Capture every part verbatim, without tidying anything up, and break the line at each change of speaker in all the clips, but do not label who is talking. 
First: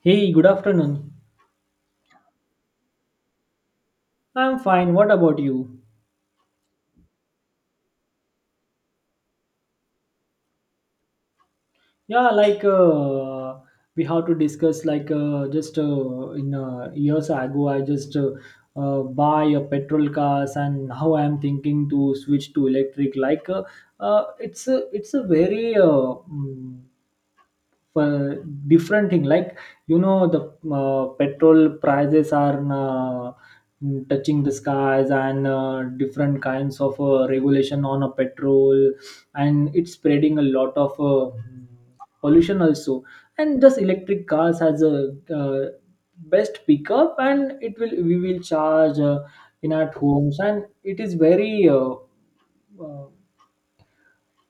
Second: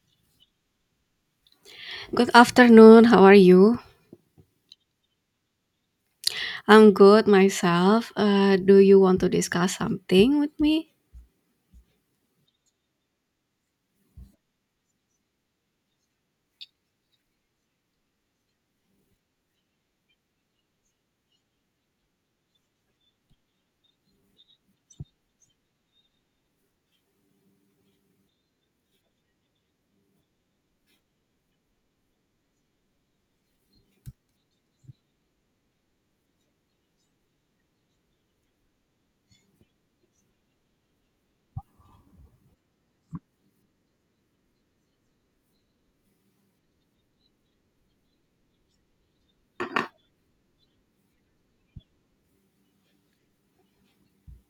Hey, good afternoon.
Good afternoon. How are you?
I'm fine. What about you?
I'm good myself. Uh, do you want to discuss something with me?
Yeah, like uh, we have to discuss like uh, just uh, in uh, years ago, I just uh, uh, buy a petrol cars, and now I'm thinking to switch to electric. Like uh, uh, it's a it's a very uh, mm, uh, different thing like you know the uh, petrol prices are uh, mm, touching the skies, and uh, different kinds of uh, regulation on a petrol, and it's spreading a lot of uh, pollution also, and just electric cars has a uh, best pickup, and it will we will charge uh, in at homes, and it is very uh, uh,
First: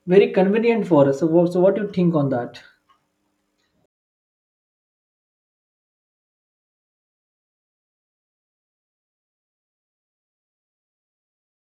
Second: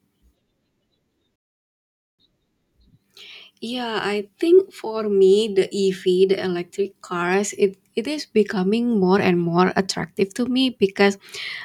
very convenient for us. So, what- so what do you think on that?
Yeah, I think for me, the E V, the electric cars, it, it is becoming more and more attractive to me, because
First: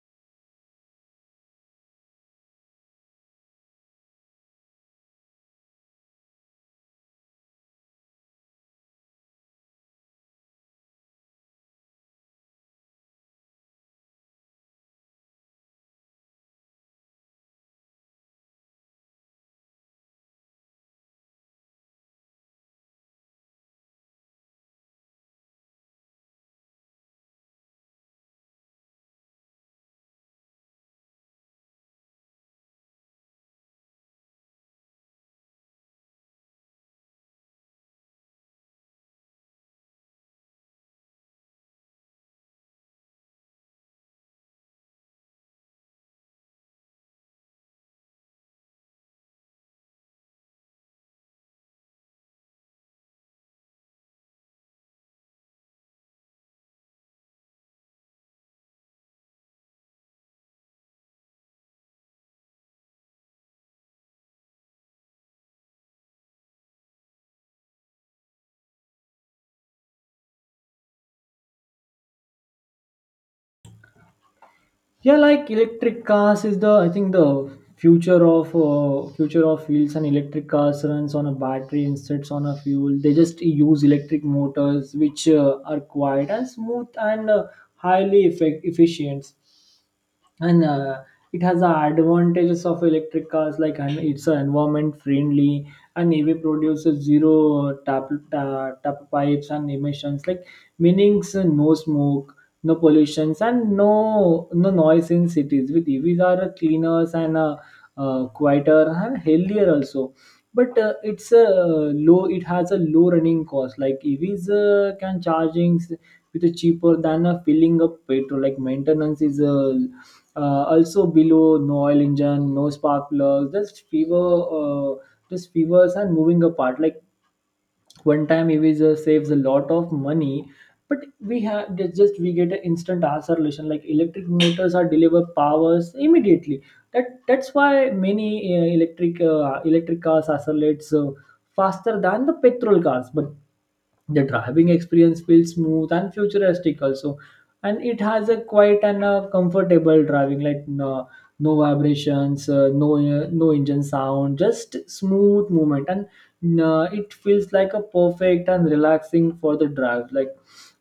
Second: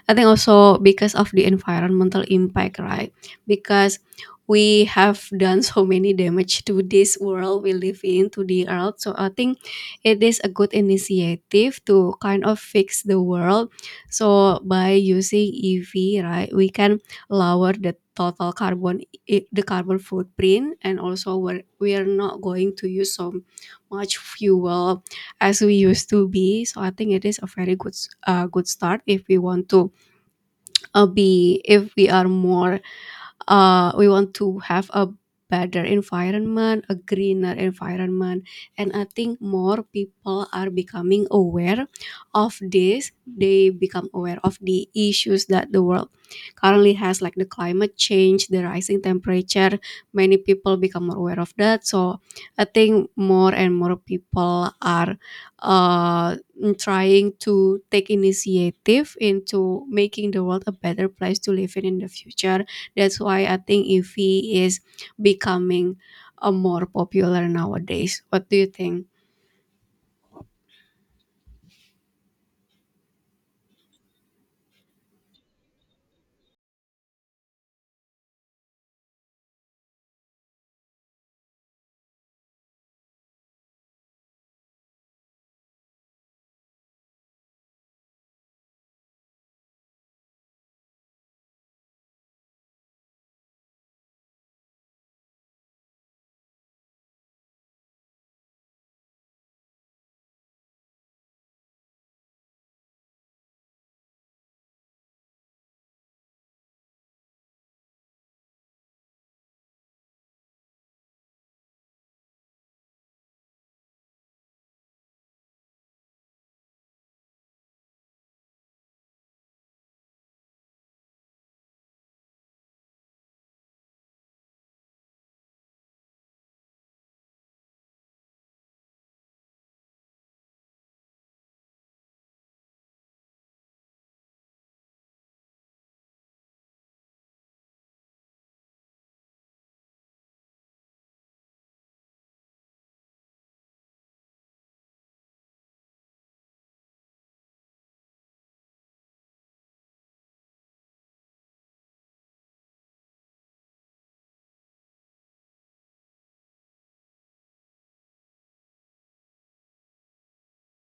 I think also because of the environmental impact, right? Because we have done so many damage to this world we live in, to the earth. So I think it is a good initiative to kind of fix the world. So by using E V, right, we can lower the total carbon, it, the carbon footprint, and also we're, we are not going to use so much fuel as we used to be. So I think it is a very good s- uh, good start if we want to uh, be, if we are more, uh, we want to have a better environment, a greener environment. And I think more people are becoming aware of this. They become aware of the issues that the world currently has, like the climate change, the rising temperature. Many people become more aware of that, so I think more and more people are uh, trying to take initiative into making the world a better place to live in in the future. That's why I think Eevee is becoming a more popular nowadays. What do you think?
Yeah, like electric cars is the I think the future of uh, future of wheels, and electric cars runs on a battery instead on a fuel. They just use electric motors which uh, are quiet and smooth, and uh, highly effect- efficient, and uh, it has the advantages of electric cars, like, and it's uh, environment friendly, and E V produces zero uh, tap, ta- tap pipes and emissions, like meanings uh, no smoke, no pollutions, and no no noise in cities with E Vs are uh, cleaners and uh, uh, quieter and healthier also. But uh, it's a low it has a low running cost, like evs uh, can charging s- with a cheaper than a filling up petrol. Like maintenance is uh, uh, also below, no oil engine, no spark plugs, just fever uh, just fevers and moving apart, like one time eraser saves a lot of money. But we have there's just we get an instant answer solution, like electric motors are deliver powers immediately. That that's why many uh, electric uh, electric cars accelerates uh, faster than the petrol cars. But the driving experience feels smooth and futuristic also, and it has a quiet and a comfortable driving, like no, no vibrations, uh, no uh, no engine sound, just smooth movement, and uh, it feels like a perfect and relaxing for the drive. Like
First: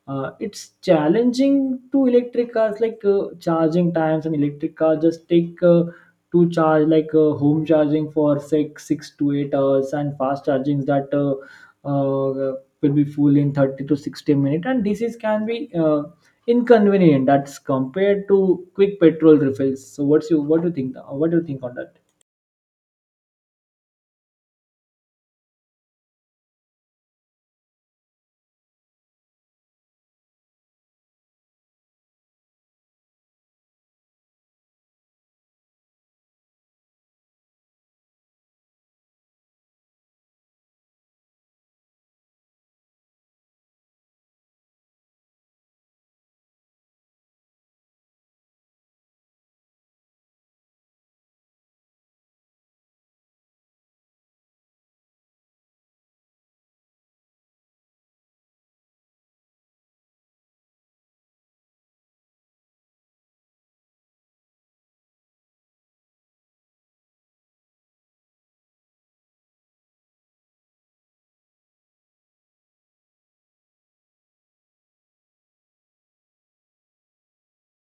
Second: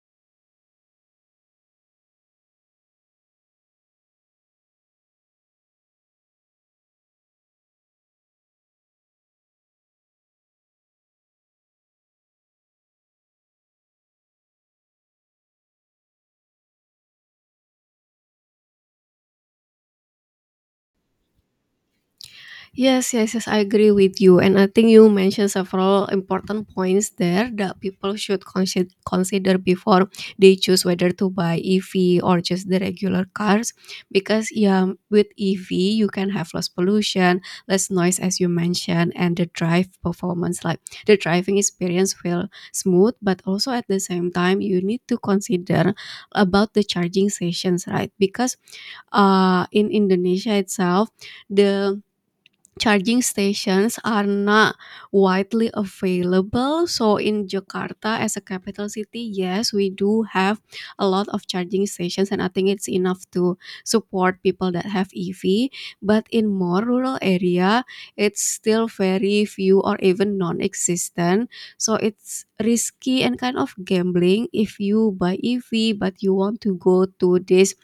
uh, it's challenging to electric cars, like uh, charging times, and electric cars just take Uh, to charge, like uh, home charging for six six to eight hours, and fast chargings that uh, uh, will be full in thirty to sixty minutes, and this is can be uh, inconvenient that's compared to quick petrol refills. So what's you what do you think, uh, what do you think on that?
Yes, yes, yes, I agree with you. And I think you mentioned several important points there that people should consider consider before they choose whether to buy E V or just the regular cars. Because yeah, with E V, you can have less pollution, less noise as you mentioned, and the drive performance, like the driving experience will smooth, but also at the same time you need to consider about the charging sessions, right? Because uh in Indonesia itself, the charging stations are not widely available. So in Jakarta as a capital city, yes, we do have a lot of charging stations and I think it's enough to support people that have E V. But in more rural area, it's still very few or even non-existent. So it's risky and kind of gambling if you buy E V but you want to go to this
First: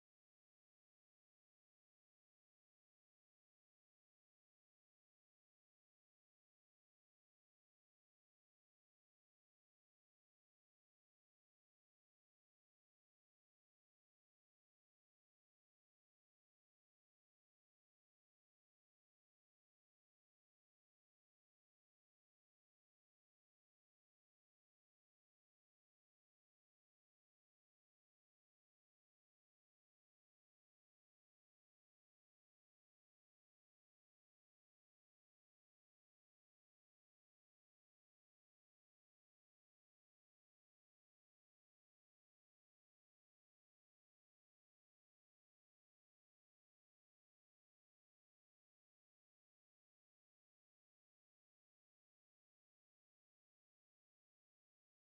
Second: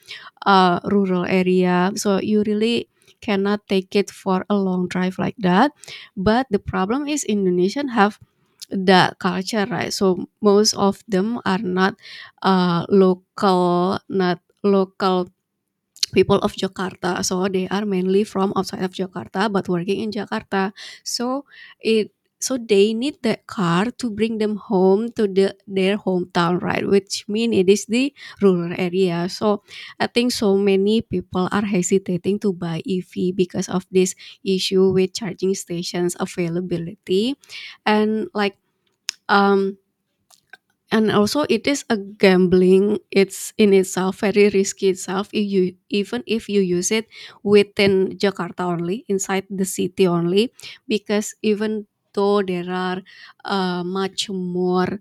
uh, rural area. So you really cannot take it for a long drive like that. But the problem is Indonesian have that culture, right? So most of them are not uh, local, not local people of Jakarta. So they are mainly from outside of Jakarta but working in Jakarta. So it so they need that car to bring them home to the their hometown, right? Which mean it is the rural area. So I think so many people are hesitating to buy E V because of this issue with charging stations availability, and like, um and also it is a gambling. It's in itself very risky itself, if you even if you use it within Jakarta only, inside the city only, because even though there are uh, much more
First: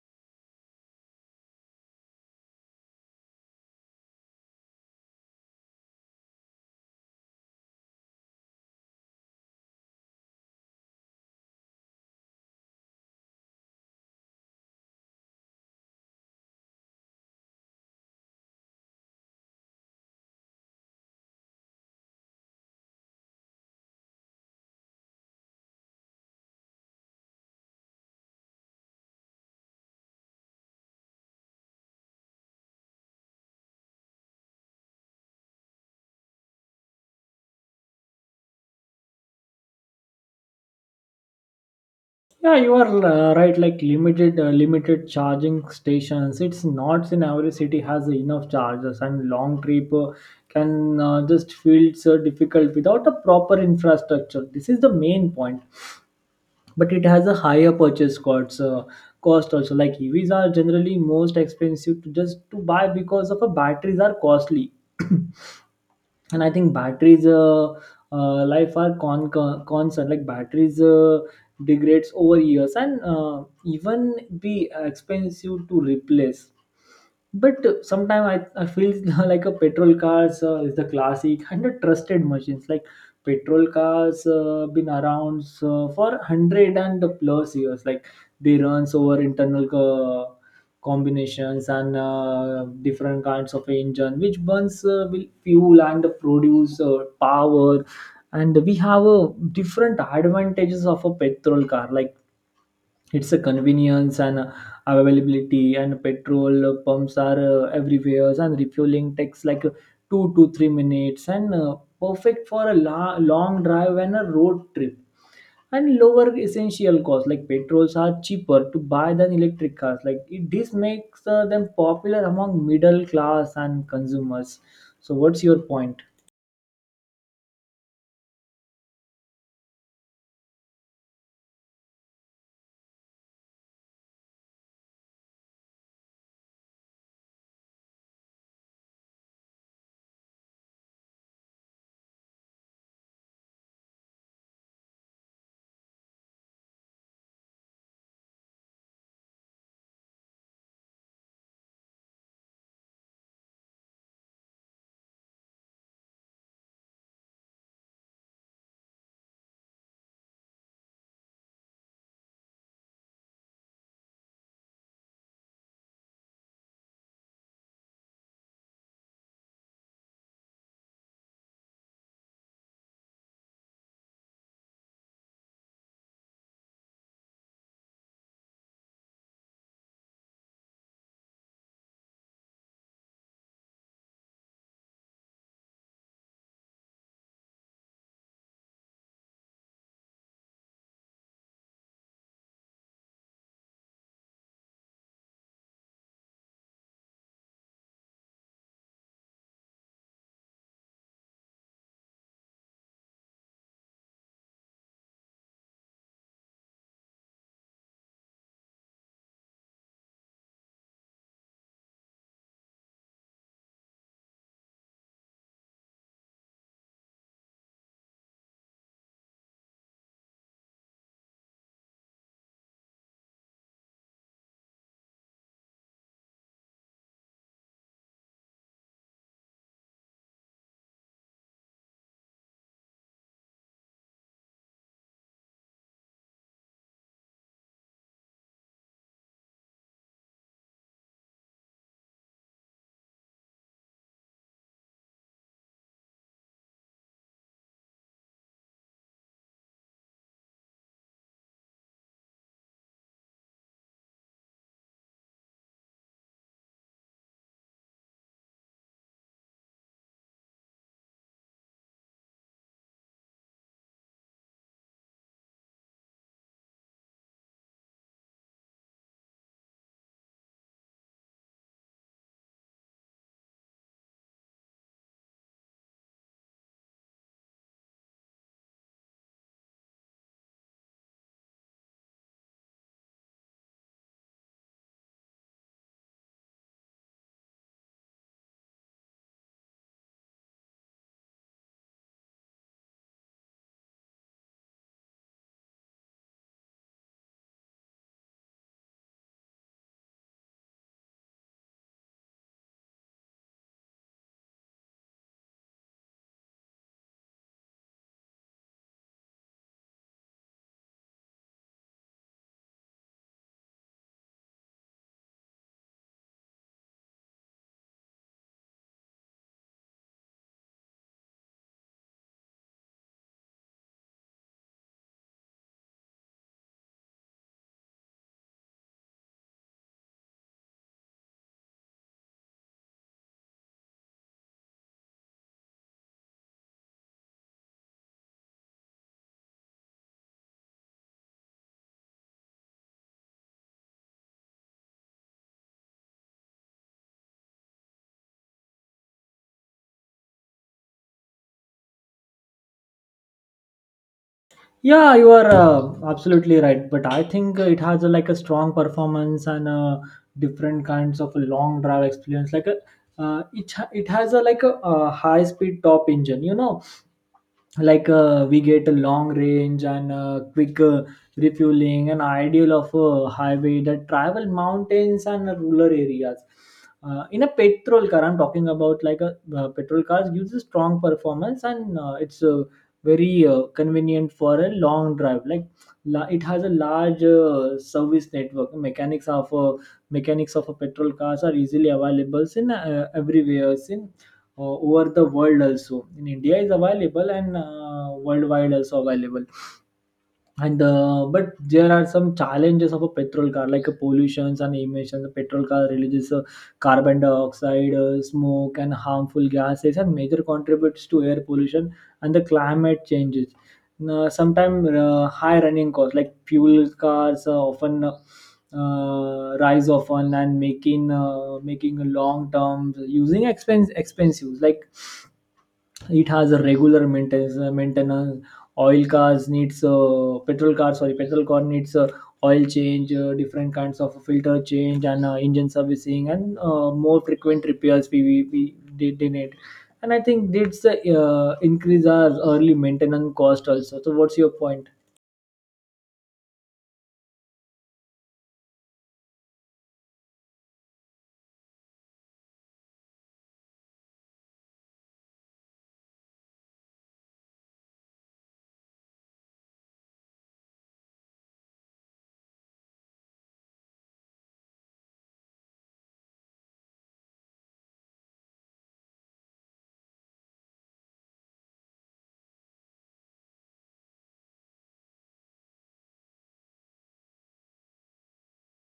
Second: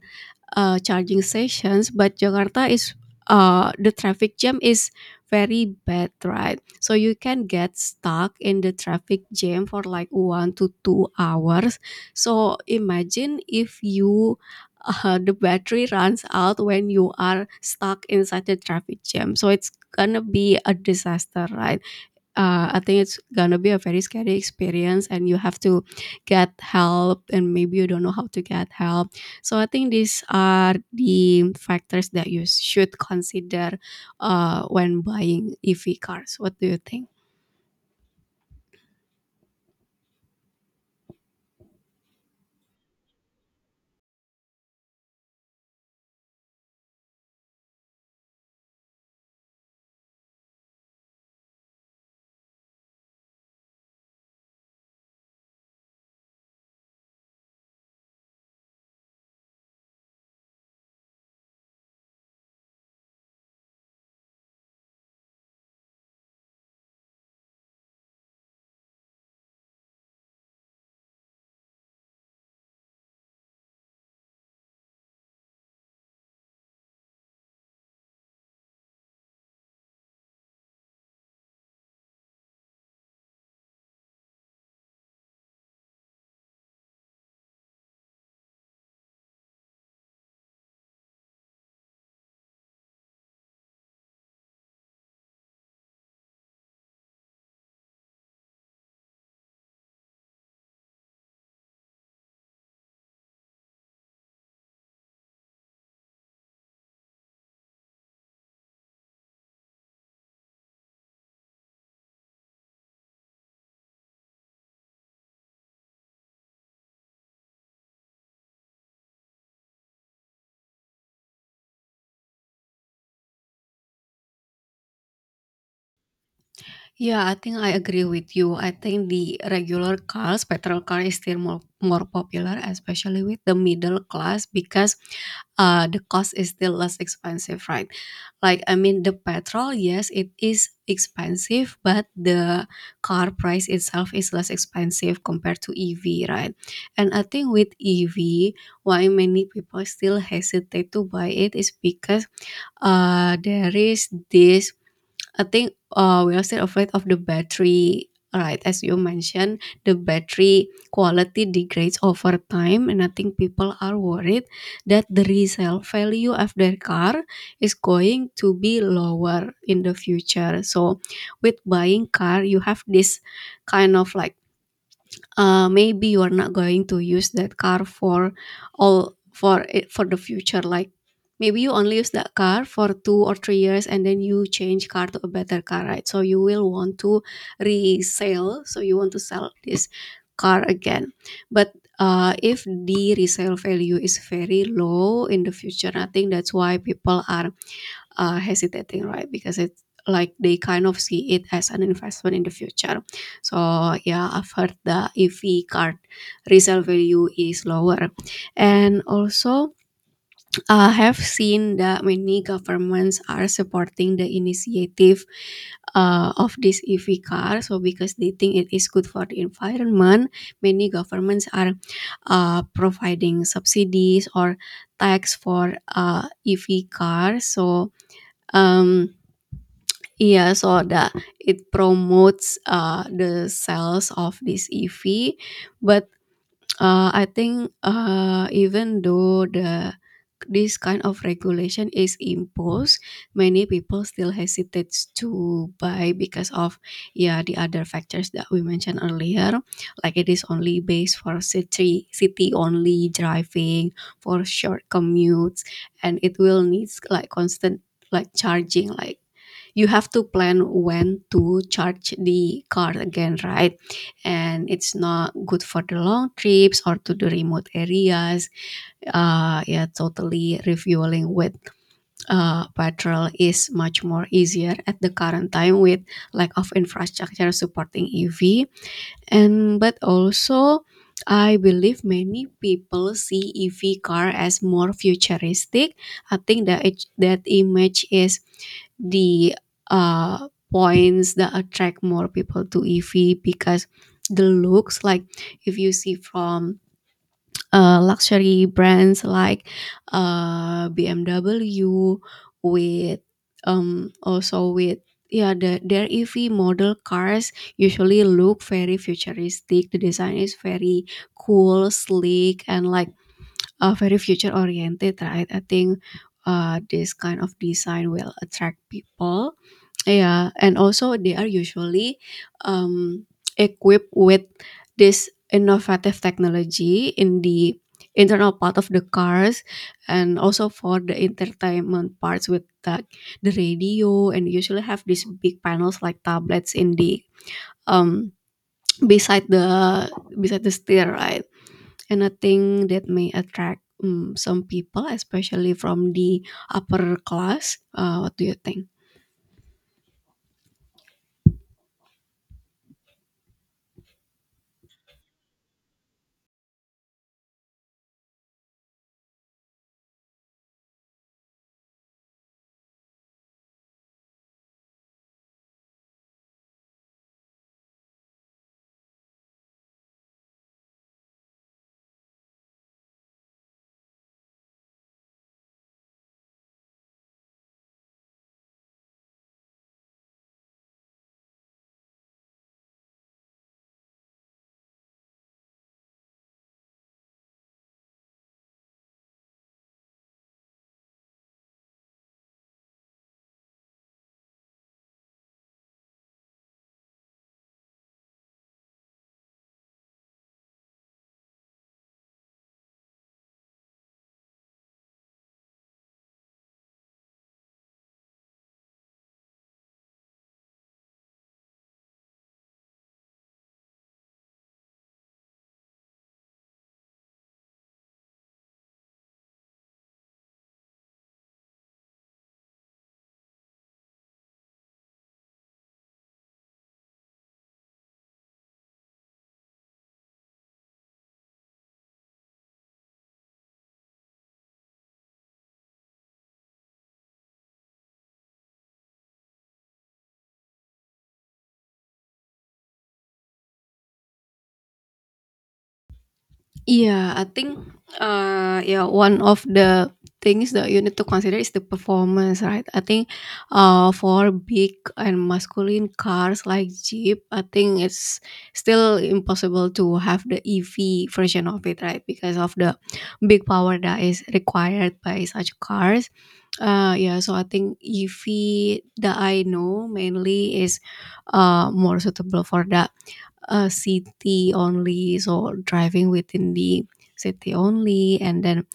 uh, charging stations, but Jakarta is uh, the traffic jam is very bad, right? So you can get stuck in the traffic jam for like one to two hours. So imagine if you uh, the battery runs out when you are stuck inside the traffic jam. So it's gonna be a disaster, right? uh, I think it's gonna be a very scary experience, and you have to get help, and maybe you don't know how to get help. So I think these are the factors that you should consider uh, when buying E V cars. What do you think?
Yeah, you are uh, right, like limited uh, limited charging stations, it's not in every city has enough chargers, and long trip uh, can uh, just feel so difficult without a proper infrastructure. This is the main point, but it has a higher purchase cost uh, cost also, like evs are generally most expensive to just to buy because of a batteries are costly and I think batteries uh, uh, life are con, con concern, like batteries uh, degrades over years and uh, even be expensive to replace. But sometimes I, I feel like a petrol cars uh, is the classic and a trusted machines, like petrol cars uh, been around uh, for one hundred plus years. Like they runs over internal co- combinations and uh, different kinds of engine which burns uh, will fuel and produce uh, power, and we have uh, different advantages of a petrol car, like it's a convenience and availability, and petrol uh, pumps are uh, everywhere, and refueling takes like uh, two to three minutes, and uh, perfect for a la- long drive and a road trip, and lower essential costs, like petrols are cheaper to buy than electric cars. like it, this makes uh, them popular among middle class and consumers. So what's your point?
Yeah, I think I agree with you. I think the regular cars, petrol car is still more, more popular, especially with the middle class, because uh, the cost is still less expensive, right? Like, I mean, the petrol, yes, it is expensive, but the car price itself is less expensive compared to E V, right? And I think with E V, why many people still hesitate to buy it is because uh, there is this, I think uh, we are still afraid of the battery, right? As you mentioned, the battery quality degrades over time, and I think people are worried that the resale value of their car is going to be lower in the future. So, with buying car, you have this kind of like, uh, maybe you are not going to use that car for all for it for the future. Like, maybe you only use that car for two or three years, and then you change car to a better car, right? So you will want to resell, so you want to sell this car again, but uh, if the resale value is very low in the future, I think that's why people are uh, hesitating, right? Because it's like they kind of see it as an investment in the future. So yeah, I've heard the E V card resale value is lower, and also I have seen that many governments are supporting the initiative uh, of this E V car. So because they think it is good for the environment, many governments are uh, providing subsidies or tax for uh, E V cars. So, um, yeah, so that it promotes uh, the sales of this E V, but uh, I think, uh, even though the this kind of regulation is imposed, many people still hesitate to buy because of, yeah, the other factors that we mentioned earlier, like it is only based for city city only driving for short commutes, and it will needs like constant, like charging, like, you have to plan when to charge the car again, right? And it's not good for the long trips or to the remote areas. Uh, yeah, totally refueling with uh, petrol is much more easier at the current time with lack of infrastructure supporting E V. And but also, I believe many people see E V car as more futuristic. I think that it, that image is the uh, points that attract more people to E V, because the looks like, if you see from uh, luxury brands like uh, B M W, with, um, also with, yeah, the, their E V model cars usually look very futuristic. The design is very cool, sleek, and like, uh, very future oriented, right? I think uh, this kind of design will attract people. Yeah, and also they are usually, um, equipped with this innovative technology in the internal part of the cars, and also for the entertainment parts, with the, the radio, and usually have these big panels like tablets in the um beside the beside the steer, right? And I think that may attract, um, some people, especially from the upper class. Uh, what do you think?
Yeah, you are uh, absolutely right. But I think uh, it has a, like a strong performance and uh, different kinds of a long drive experience. Like a, uh, it ha- it has a like a, uh, high speed top engine. You know, like uh, we get a long range and uh, quick uh, refueling and ideal of a highway that travel mountains and rural areas uh, in a petrol car. I'm talking about like a uh, petrol cars uses strong performance, and uh, it's uh, very uh, convenient for a long drive. Like la- it has a large uh, service network, mechanics of a mechanics of a petrol cars are easily available in uh, everywhere in uh, over the world, also in India is available, and uh, worldwide also available. And uh, but there are some challenges of a petrol car, like uh, pollutions and emissions. The petrol car releases uh, carbon dioxide, uh, smoke, and harmful gases, and major contributes to air pollution and the climate changes. Uh, sometimes uh, high running costs, like fuel cars uh, often uh, rise often and making uh, making long term using expense expensive, like it has a regular maintenance uh, maintenance. Oil cars needs uh, petrol car sorry petrol car needs uh, oil change, uh, different kinds of filter change, and uh, engine servicing, and uh, more frequent repairs we, we, we they, they need, and I think that's uh, increase our early maintenance cost also. So what's your point?
Yeah, I think, uh, yeah, one of the things that you need to consider is the performance, right? I think, uh, for big and masculine cars like Jeep, I think it's still impossible to have the E V version of it, right? Because of the big power that is required by such cars. Uh, yeah, so I think E V that I know mainly is uh, more suitable for that. Uh, city only, so driving within the city only, and then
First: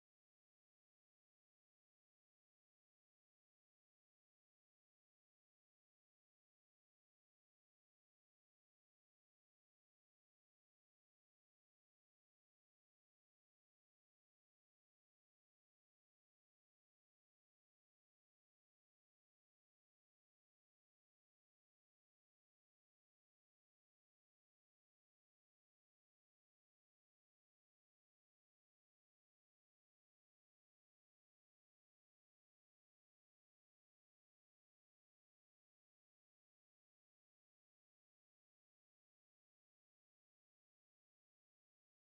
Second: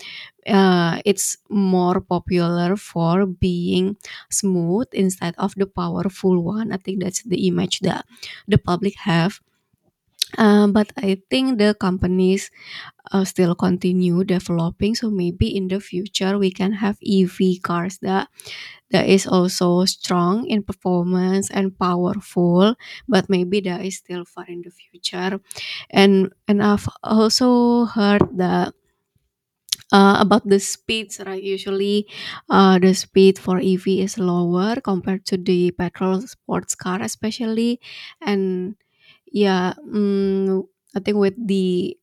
uh, it's more popular for being smooth instead of the powerful one. I think that's the image that the public have. Um, but I think the companies uh, still continue developing. So maybe in the future we can have E V cars that that is also strong in performance and powerful, but maybe that is still far in the future. And and I've also heard that, uh, about the speeds, right? Usually, uh, the speed for E V is lower compared to the petrol sports car, especially. And yeah. mm, I think with the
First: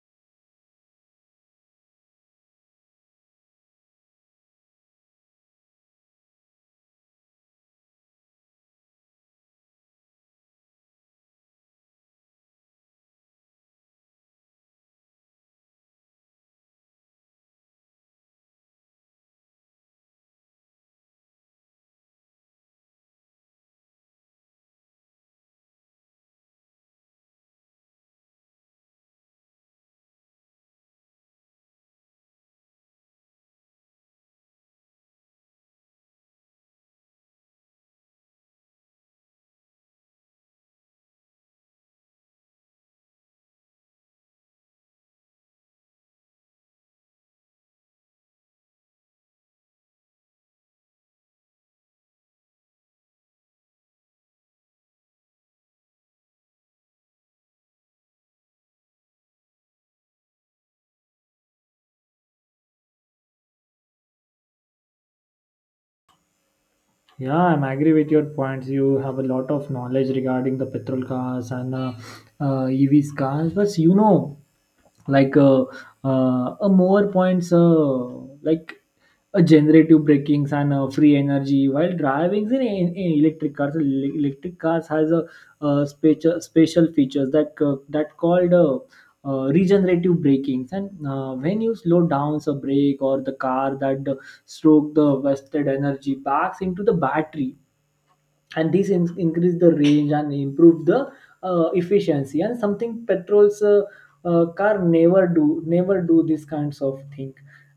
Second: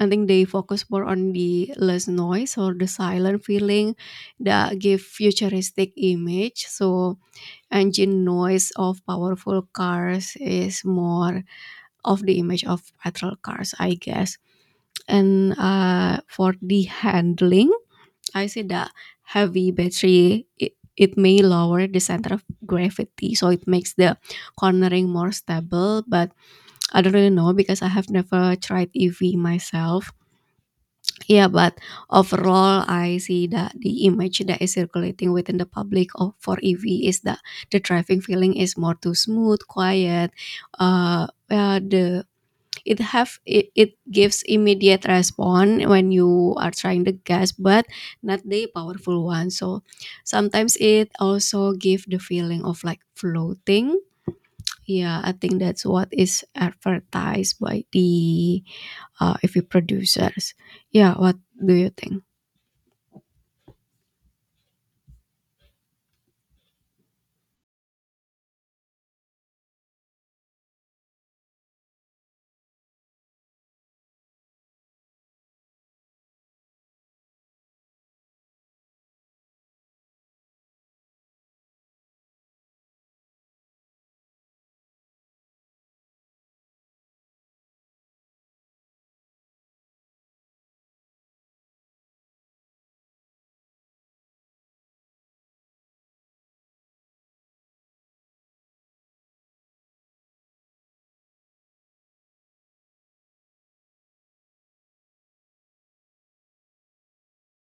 I think they focus more on the less noise or the silent feeling that give futuristic image. So engine noise of powerful cars is more of the image of petrol cars, I guess. And uh, for the handling, I see that heavy battery, it, it may lower the center of gravity, so it makes the cornering more stable. But I don't really know because I have never tried E V myself. Yeah, but overall, I see that the image that is circulating within the public of for E V is that the driving feeling is more too smooth, quiet. Uh, uh the It have it, it gives immediate response when you are trying the gas, but not the powerful one. So sometimes it also give the feeling of like floating. Yeah, I think that's what is advertised by the uh, E V producers. Yeah, what do you think?
Yeah, I'm agree with your points. You have a lot of knowledge regarding the petrol cars and uh, uh, E Vs cars. But you know, like uh, uh, a more points, uh, like a generative brakings and uh, free energy while driving in, in in electric cars. el- Electric cars has a, uh special special features that uh, that called uh, uh, regenerative brakings, and uh, when you slow down a brake or the car that uh, stroke, the wasted energy backs into the battery, and this in- increase the range and improve the uh, efficiency, and something petrol's uh, uh, car never do never do this kinds of thing.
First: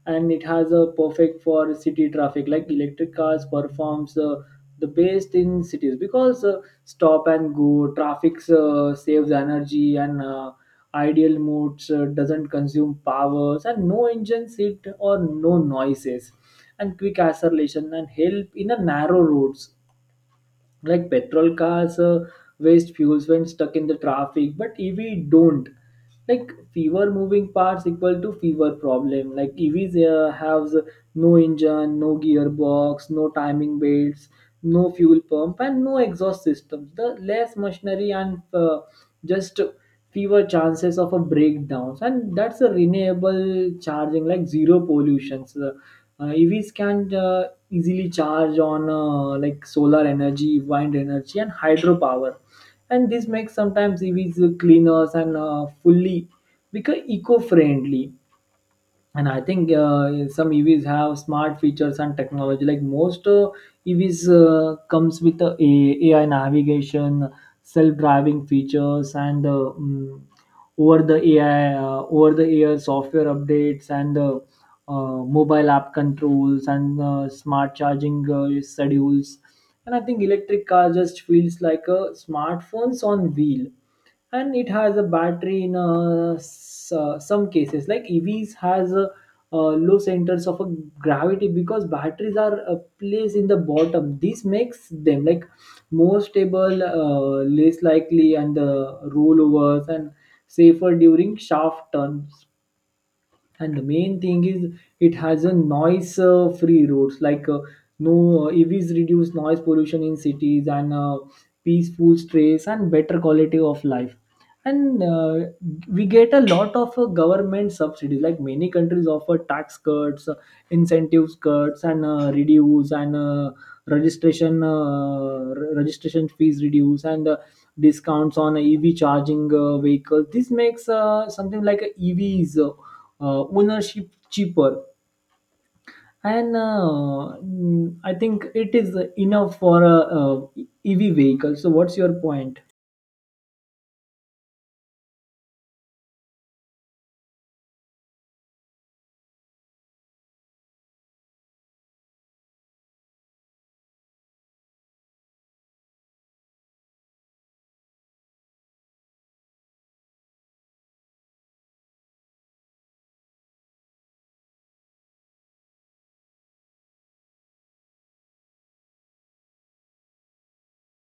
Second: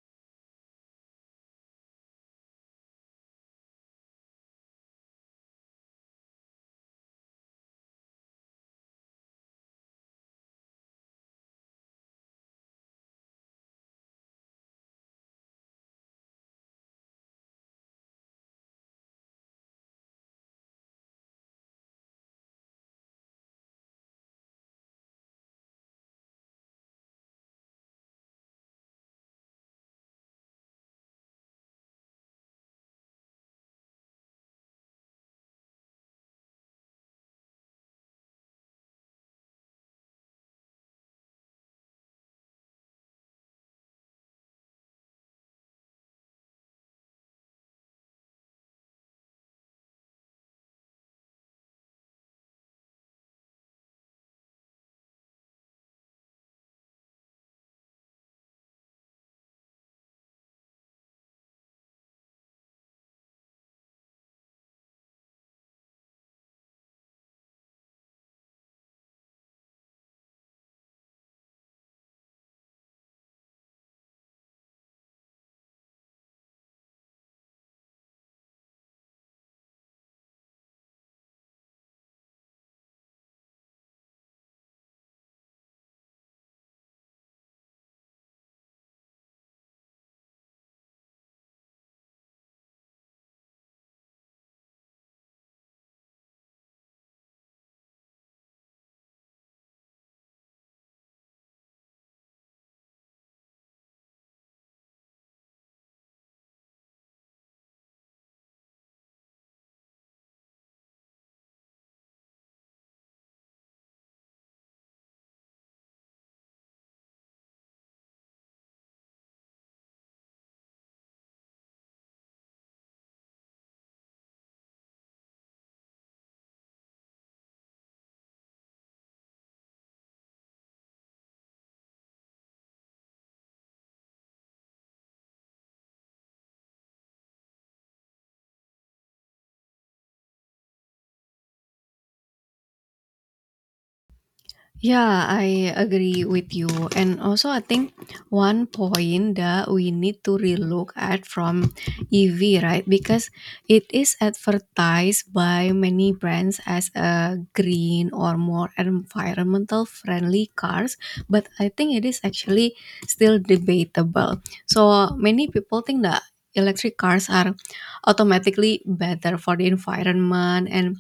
And it has a perfect for city traffic, like electric cars performs uh, the best in cities because uh, stop and go traffic uh, saves energy, and uh, ideal modes uh, doesn't consume powers, and no engine seat or no noises, and quick acceleration and help in a narrow roads. Like petrol cars uh, waste fuels when stuck in the traffic, but ev don't. Like fewer moving parts equal to fewer problem, like evs uh, have uh, no engine, no gearbox, no timing belts, no fuel pump, and no exhaust systems, the less machinery, and uh, just fewer chances of a breakdowns. And that's a renewable charging, like zero pollutions, uh, uh, evs can uh, easily charge on uh, like solar energy, wind energy, and hydropower, and this makes sometimes evs cleaner and uh, fully become eco-friendly. And I think uh, some evs have smart features and technology, like most uh, evs uh, comes with uh, A- ai navigation, self-driving features, and uh, mm, over the ai uh, over the air software updates, and uh, uh, mobile app controls, and uh, smart charging uh, schedules, and I think electric car just feels like a smartphones on wheel. And it has a battery in uh, s- uh, some cases, like evs has a, uh, low centers of a gravity because batteries are uh, placed in the bottom. This makes them like more stable, uh, less likely, and uh, rollovers, and safer during shaft turns. And the main thing is it has a noise uh, free roads, like uh, no uh, evs reduce noise pollution in cities, and uh, peaceful stress and better quality of life. And uh, we get a lot of uh, government subsidies, like many countries offer tax cuts, uh, incentives cuts, and uh, reduce, and uh, registration uh, re- registration fees reduce, and uh, discounts on ev charging uh, vehicles. This makes uh, something like a evs uh, ownership cheaper. And uh, mm, I think it is enough for a, uh, ev vehicle. So what's your point?
Yeah, I agree with you. And also, I think one point that we need to relook at from E V, right? Because it is advertised by many brands as a green or more environmental friendly cars, but I think it is actually still debatable. So many people think that electric cars are automatically better for the environment, and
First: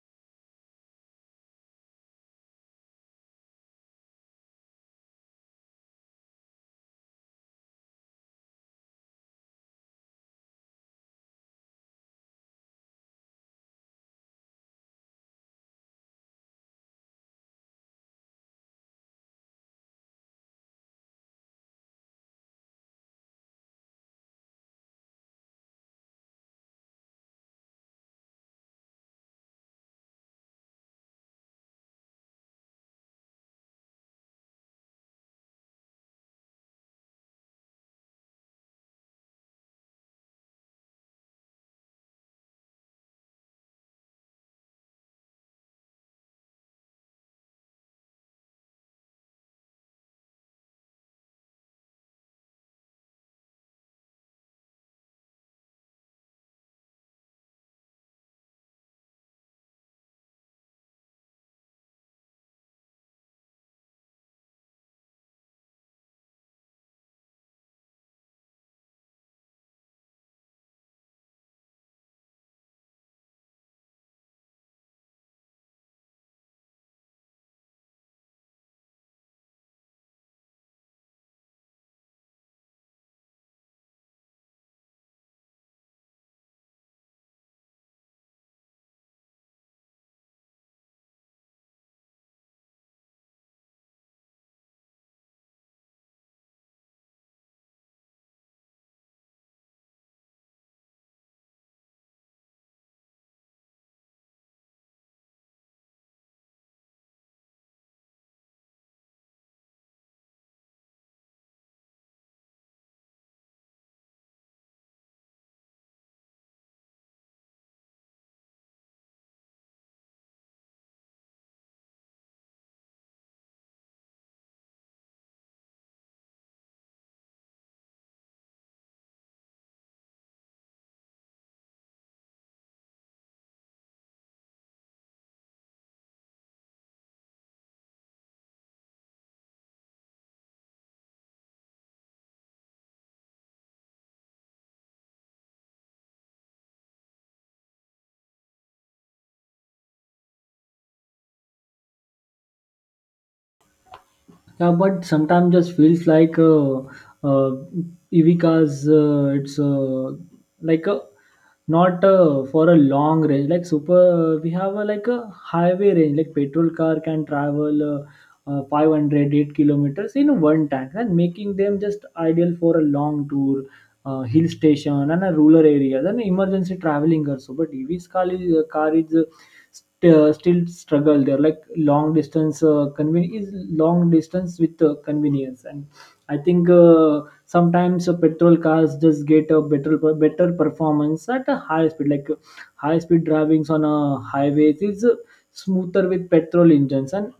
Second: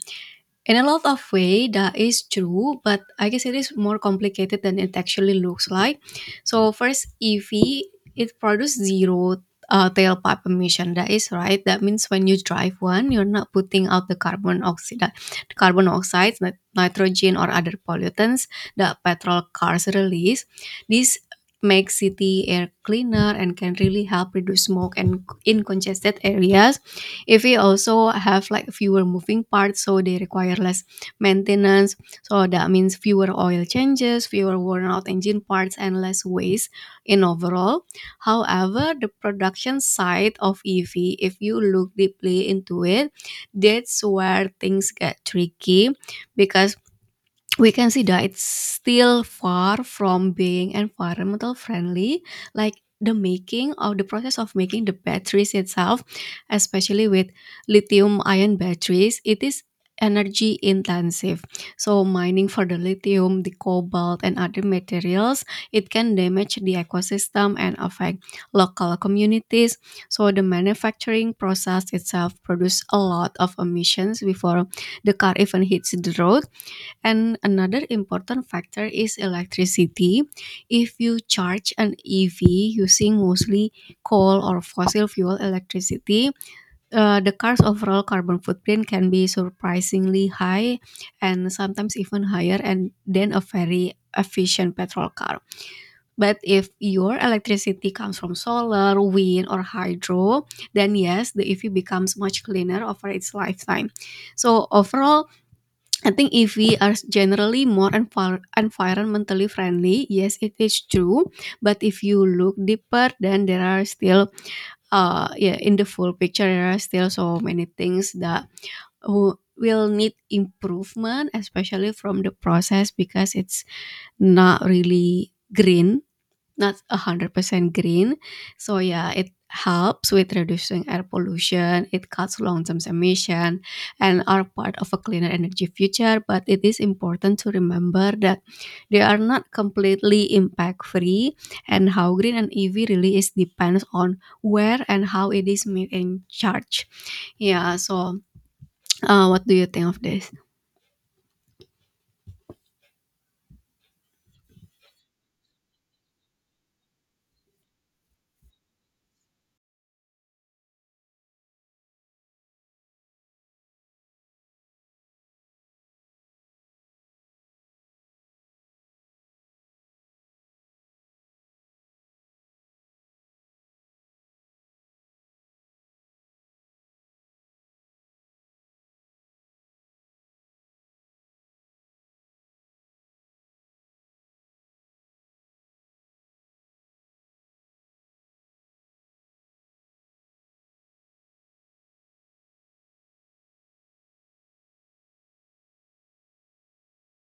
in a lot of way, that is true, but I guess it is more complicated than it actually looks like. So first, E V it produces zero uh, tailpipe emission. That is right. That means when you drive one, you're not putting out the carbon oxide, the carbon oxides, nit- nitrogen, or other pollutants that petrol cars release. This makes city air cleaner and can really help reduce smoke and in congested areas if we also have like fewer moving parts, so they require less maintenance. So that means fewer oil changes, fewer worn out engine parts, and less waste in overall. However, the production side of EV, if you look deeply into it, that's where things get tricky, because we can see that it's still far from being environmental friendly. Like, the making of the process of making the batteries itself, especially with lithium ion batteries, it is energy intensive. So mining for the lithium, the cobalt, and other materials, it can damage the ecosystem and affect local communities. So the manufacturing process itself produce a lot of emissions before the car even hits the road. And another important factor is electricity. If you charge an E V using mostly coal or fossil fuel electricity, uh, the car's overall carbon footprint can be surprisingly high and sometimes even higher and than a very efficient petrol car. But if your electricity comes from solar, wind, or hydro, then yes, the E V becomes much cleaner over its lifetime. So overall, I think E V are generally more envir- environmentally friendly. Yes, it is true. But if you look deeper, then there are still, uh, yeah, in the full picture, there are still so many things that who will need improvement, especially from the process, because it's not really green. Not one hundred percent green. So yeah, it helps with reducing air pollution, it cuts long-term emission and are part of a cleaner energy future, but it is important to remember that they are not completely impact-free, and how green an E V really is depends on where and how it is made and charged. Yeah, so uh, what do you think of this?
Yeah, but sometimes just feels like uh, uh, Evika's. Uh, it's uh, like a not uh, for a long range. Like super, we have a, like a highway range. Like petrol car can travel uh, uh, five hundred kilometers in one tank, and making them just ideal for a long tour. Uh, hill station and a rural area, then emergency traveling also. But E V's car is, uh, car is uh, st- uh, still struggle there, like long distance uh, conven- is long distance with uh, convenience. And I think uh, sometimes uh, petrol cars just get a better better performance at a high speed, like uh, high speed drivings on a highways is uh, smoother with petrol engines. And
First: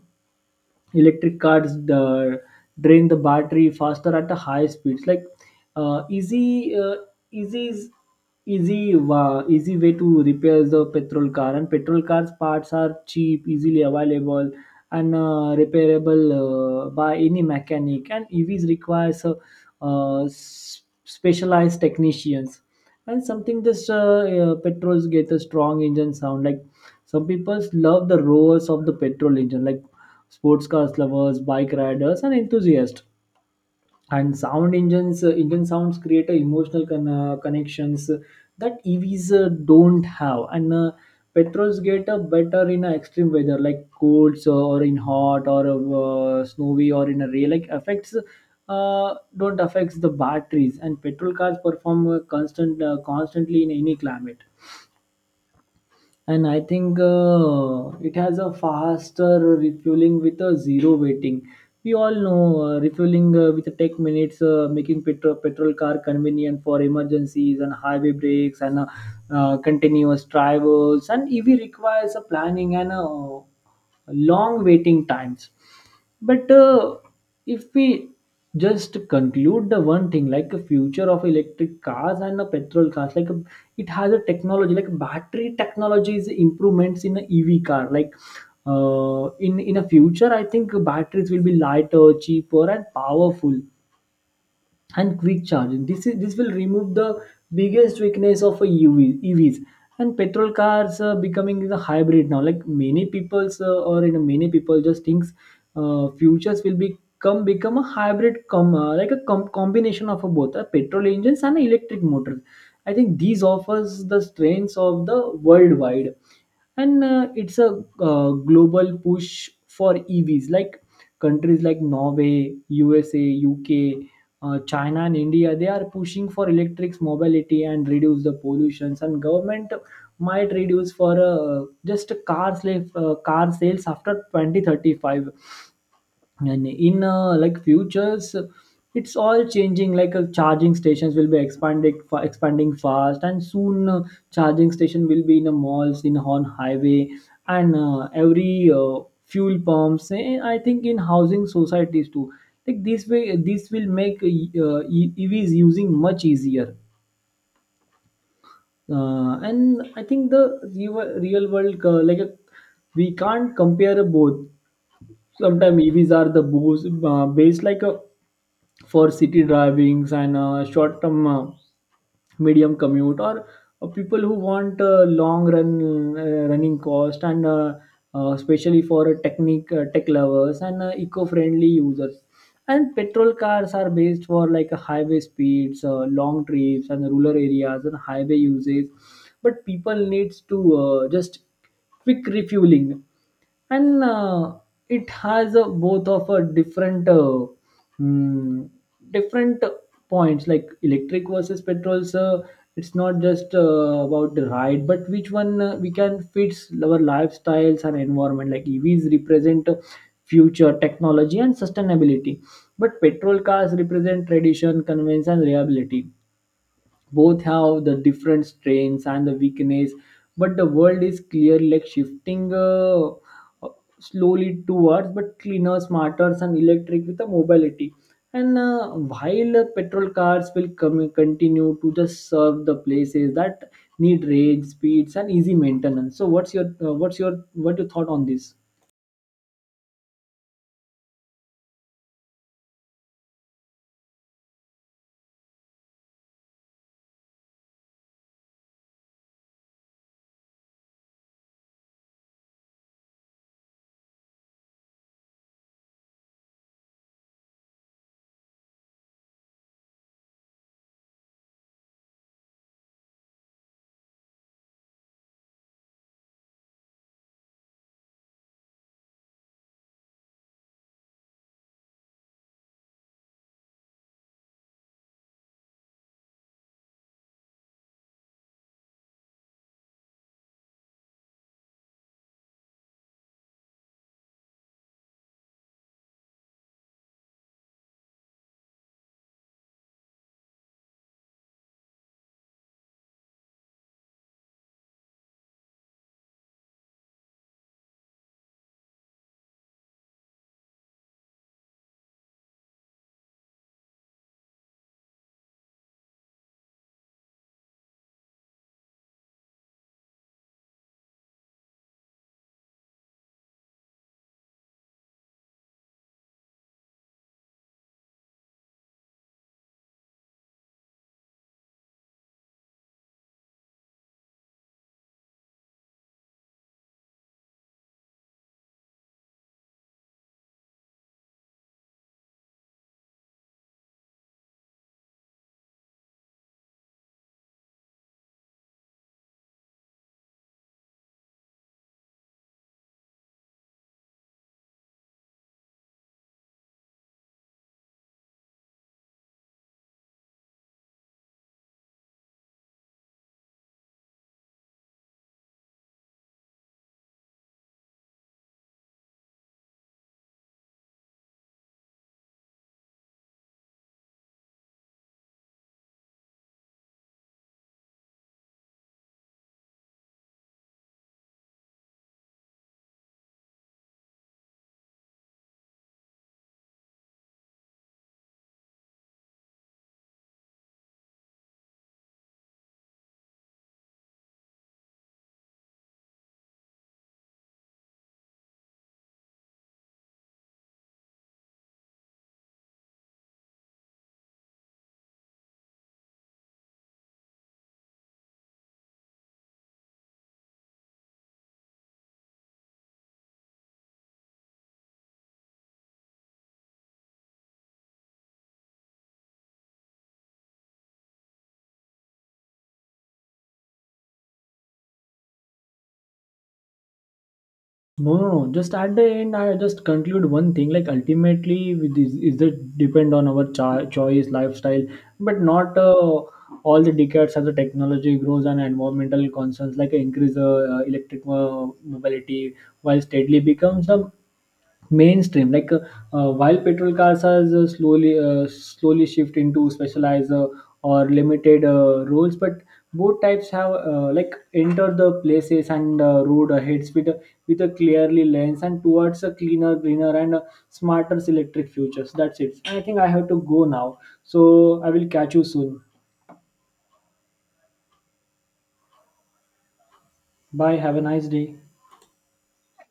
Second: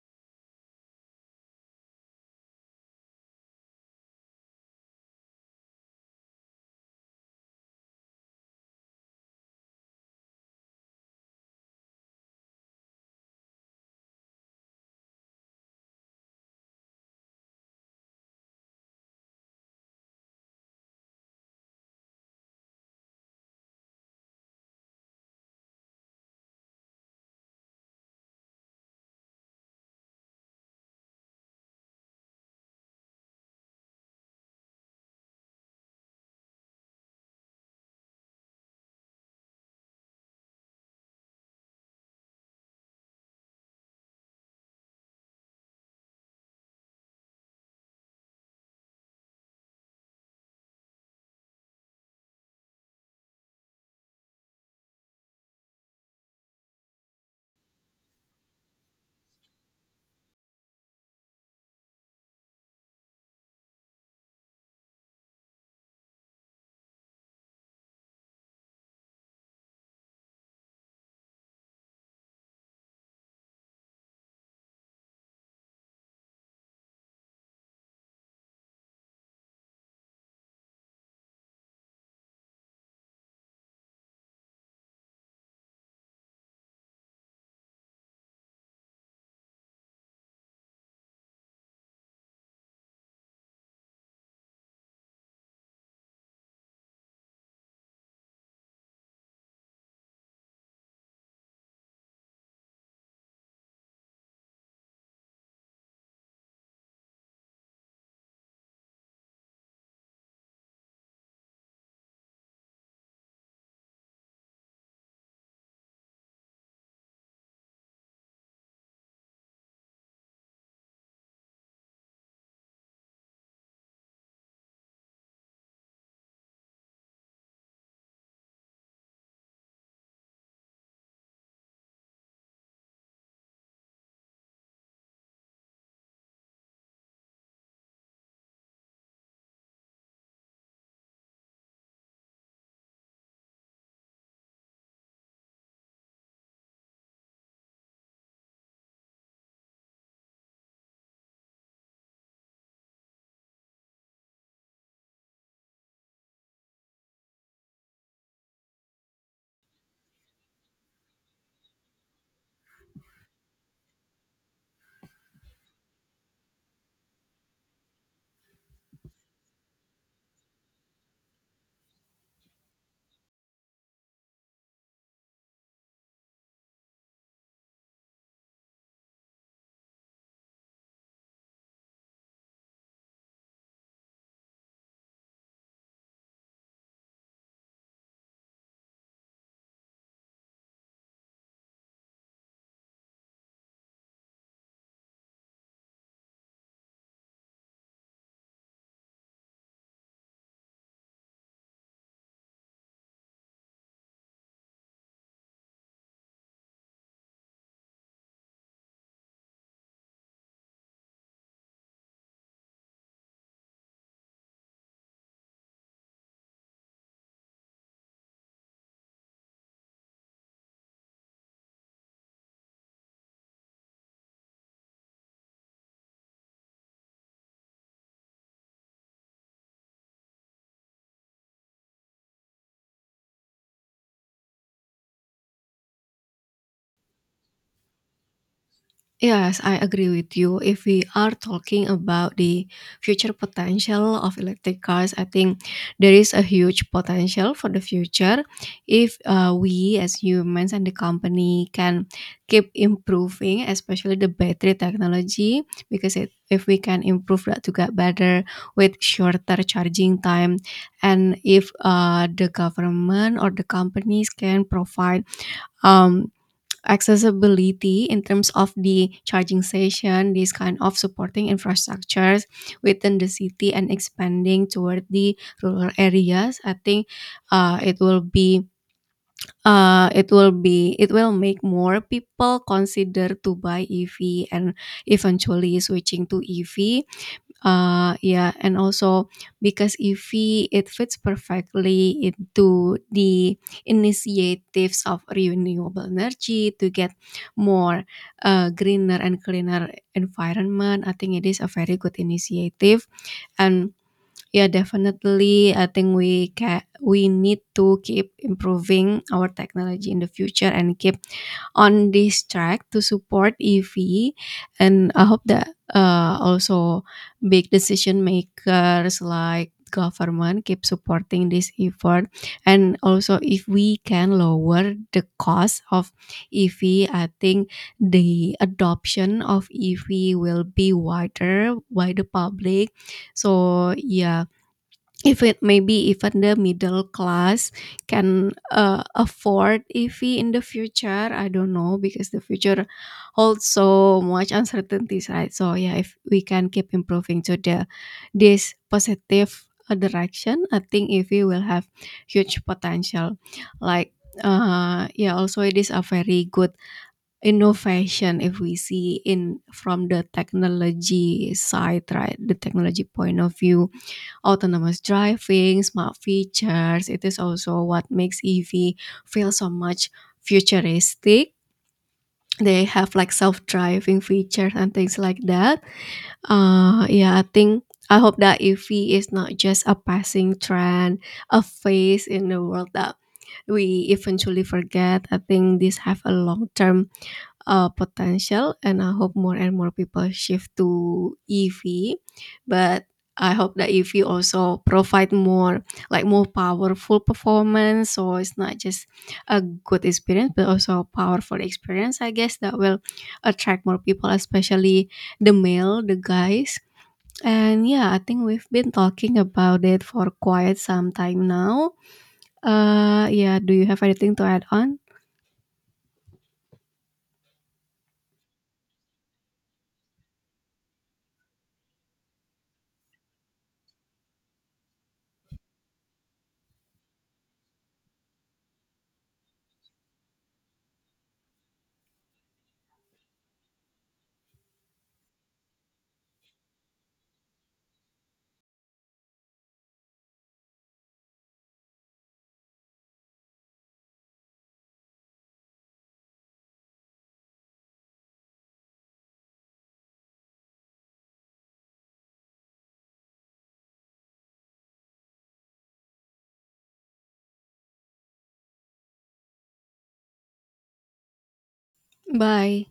electric cars the drain the battery faster at a high speeds, like uh, easy uh, easy is easy uh, easy way to repair the petrol car, and petrol cars parts are cheap, easily available and uh, repairable uh, by any mechanic. And EVs requires uh, uh, s- specialized technicians. And something, just uh, uh, petrols get a strong engine sound, like some people love the roars of the petrol engine, like sports cars lovers, bike riders, and enthusiasts. And sound engines, uh, engine sounds create a emotional con- uh, connections that E Vs uh, don't have. And uh, petrols get uh, better in uh, extreme weather, like colds, uh, or in hot or uh, snowy or in a rain. Like affects uh, don't affects the batteries. And petrol cars perform uh, constant uh, constantly in any climate. And I think uh, it has a faster refueling with a zero waiting. We all know uh, refueling uh, with tech minutes, uh, making petrol petrol car convenient for emergencies and highway breaks and uh, uh, continuous travels. And EV requires a planning and uh, long waiting times. But uh, if we just conclude the one thing, like a future of electric cars and a petrol cars, like a, it has a technology, like battery technology is improvements in a E V car. Like uh, in in a future, I think batteries will be lighter, cheaper, and powerful, and quick charging. This is this will remove the biggest weakness of a U V, E Vs. And petrol cars uh, becoming the hybrid now. Like many people's, uh, or you know, many people just thinks uh, futures will become become a hybrid com uh, like a com- combination of a both a petrol engines and electric motors. I think these offers the strengths of the worldwide. And uh, it's a uh, global push for EVs, like countries like Norway, U S A, U K, uh, China, and India. They are pushing for electric mobility and reduce the pollutions. And government might reduce for uh, just car slave, uh, car sales after twenty thirty-five. And in uh, like futures, it's all changing. Like uh, charging stations will be expanding fa- expanding fast, and soon uh, charging station will be in the malls, in on highway, and uh, every uh, fuel pumps, and I think in housing societies too. Like this way, this will make uh, E- EVs using much easier. Uh, and I think the real, real world, uh, like uh, we can't compare both. Sometimes EVs are the boost uh, based, like a for city drivings, and uh, short term, uh, medium commute, or uh, people who want uh, long run uh, running cost, and uh, uh, especially for technique uh, tech lovers and uh, eco-friendly users. And petrol cars are based for like uh, highway speeds, uh, long trips, and rural areas and highway usage. But people needs to uh, just quick refueling. And uh, it has uh, both of a different, uh, mm, different points, like electric versus petrol. So it's not just uh, about the ride, but which one uh, we can fit our lifestyles and environment. Like EVs represent uh, future technology and sustainability, but petrol cars represent tradition, convenience, and reliability. Both have the different strengths and the weakness, but the world is clear, like shifting uh, uh, slowly towards but cleaner, smarter, and electric with the mobility. And uh, while uh, petrol cars will come continue to just serve the places that need range speeds and easy maintenance. So what's your uh, what's your what your thought on this?
Yes, I agree with you. If we are talking about the future potential of electric cars, I think there is a huge potential for the future if uh, we as humans and the company can keep improving, especially the battery technology, because it, if we can improve that to get better with shorter charging time, and if uh, the government or the companies can provide um, accessibility in terms of the charging station, this kind of supporting infrastructures within the city and expanding toward the rural areas. I think uh, it will be uh, it will be it will make more people consider to buy E V and eventually switching to E V. Uh, yeah, and also because E V it fits perfectly into the initiatives of renewable energy to get more uh, greener and cleaner environment. I think it is a very good initiative, and yeah, definitely. I think we can we need to keep improving our technology in the future and keep on this track to support E V. And I hope that uh, also big decision makers like government keep supporting this effort. And also, if we can lower the cost of E V, I think the adoption of E V will be wider by the public. So yeah, if it maybe even the middle class can uh, afford E V in the future, I don't know, because the future holds so much uncertainties, right? So yeah, if we can keep improving to the this positive uh, direction, I think E V will have huge potential. Like, uh yeah, also it is a very good innovation if we see in from the technology side, right, the technology point of view. Autonomous driving, smart features, it is also what makes E V feel so much futuristic. They have like self-driving features and things like that. Uh, yeah, I think I hope that E V is not just a passing trend, a phase in the world that we eventually forget. I think these have a long-term uh, potential, and I hope more and more people shift to E V. But I hope that E V also provide more, like more powerful performance. So it's not just a good experience, but also a powerful experience. I guess that will attract more people, especially the male, the guys. And yeah, I think we've been talking about it for quite some time now. Uh, yeah, do you have anything to add on?
No, no, no. Just at the end, I just conclude one thing. Like ultimately, with this is it depend on our cho- choice, lifestyle, but not uh, all the decades. As the technology grows and environmental concerns like increase uh, electric uh, mobility, while steadily becomes a mainstream, like uh, uh, while petrol cars are uh, slowly uh, slowly shift into specialized uh, or limited uh, roles. But both types have uh, like enter the places and uh, road ahead with a, with a clearly lens and towards a cleaner, greener, and uh, smarter electric futures. That's it. I think I have to go now, so I will catch you soon. Bye, have a nice day.
Bye.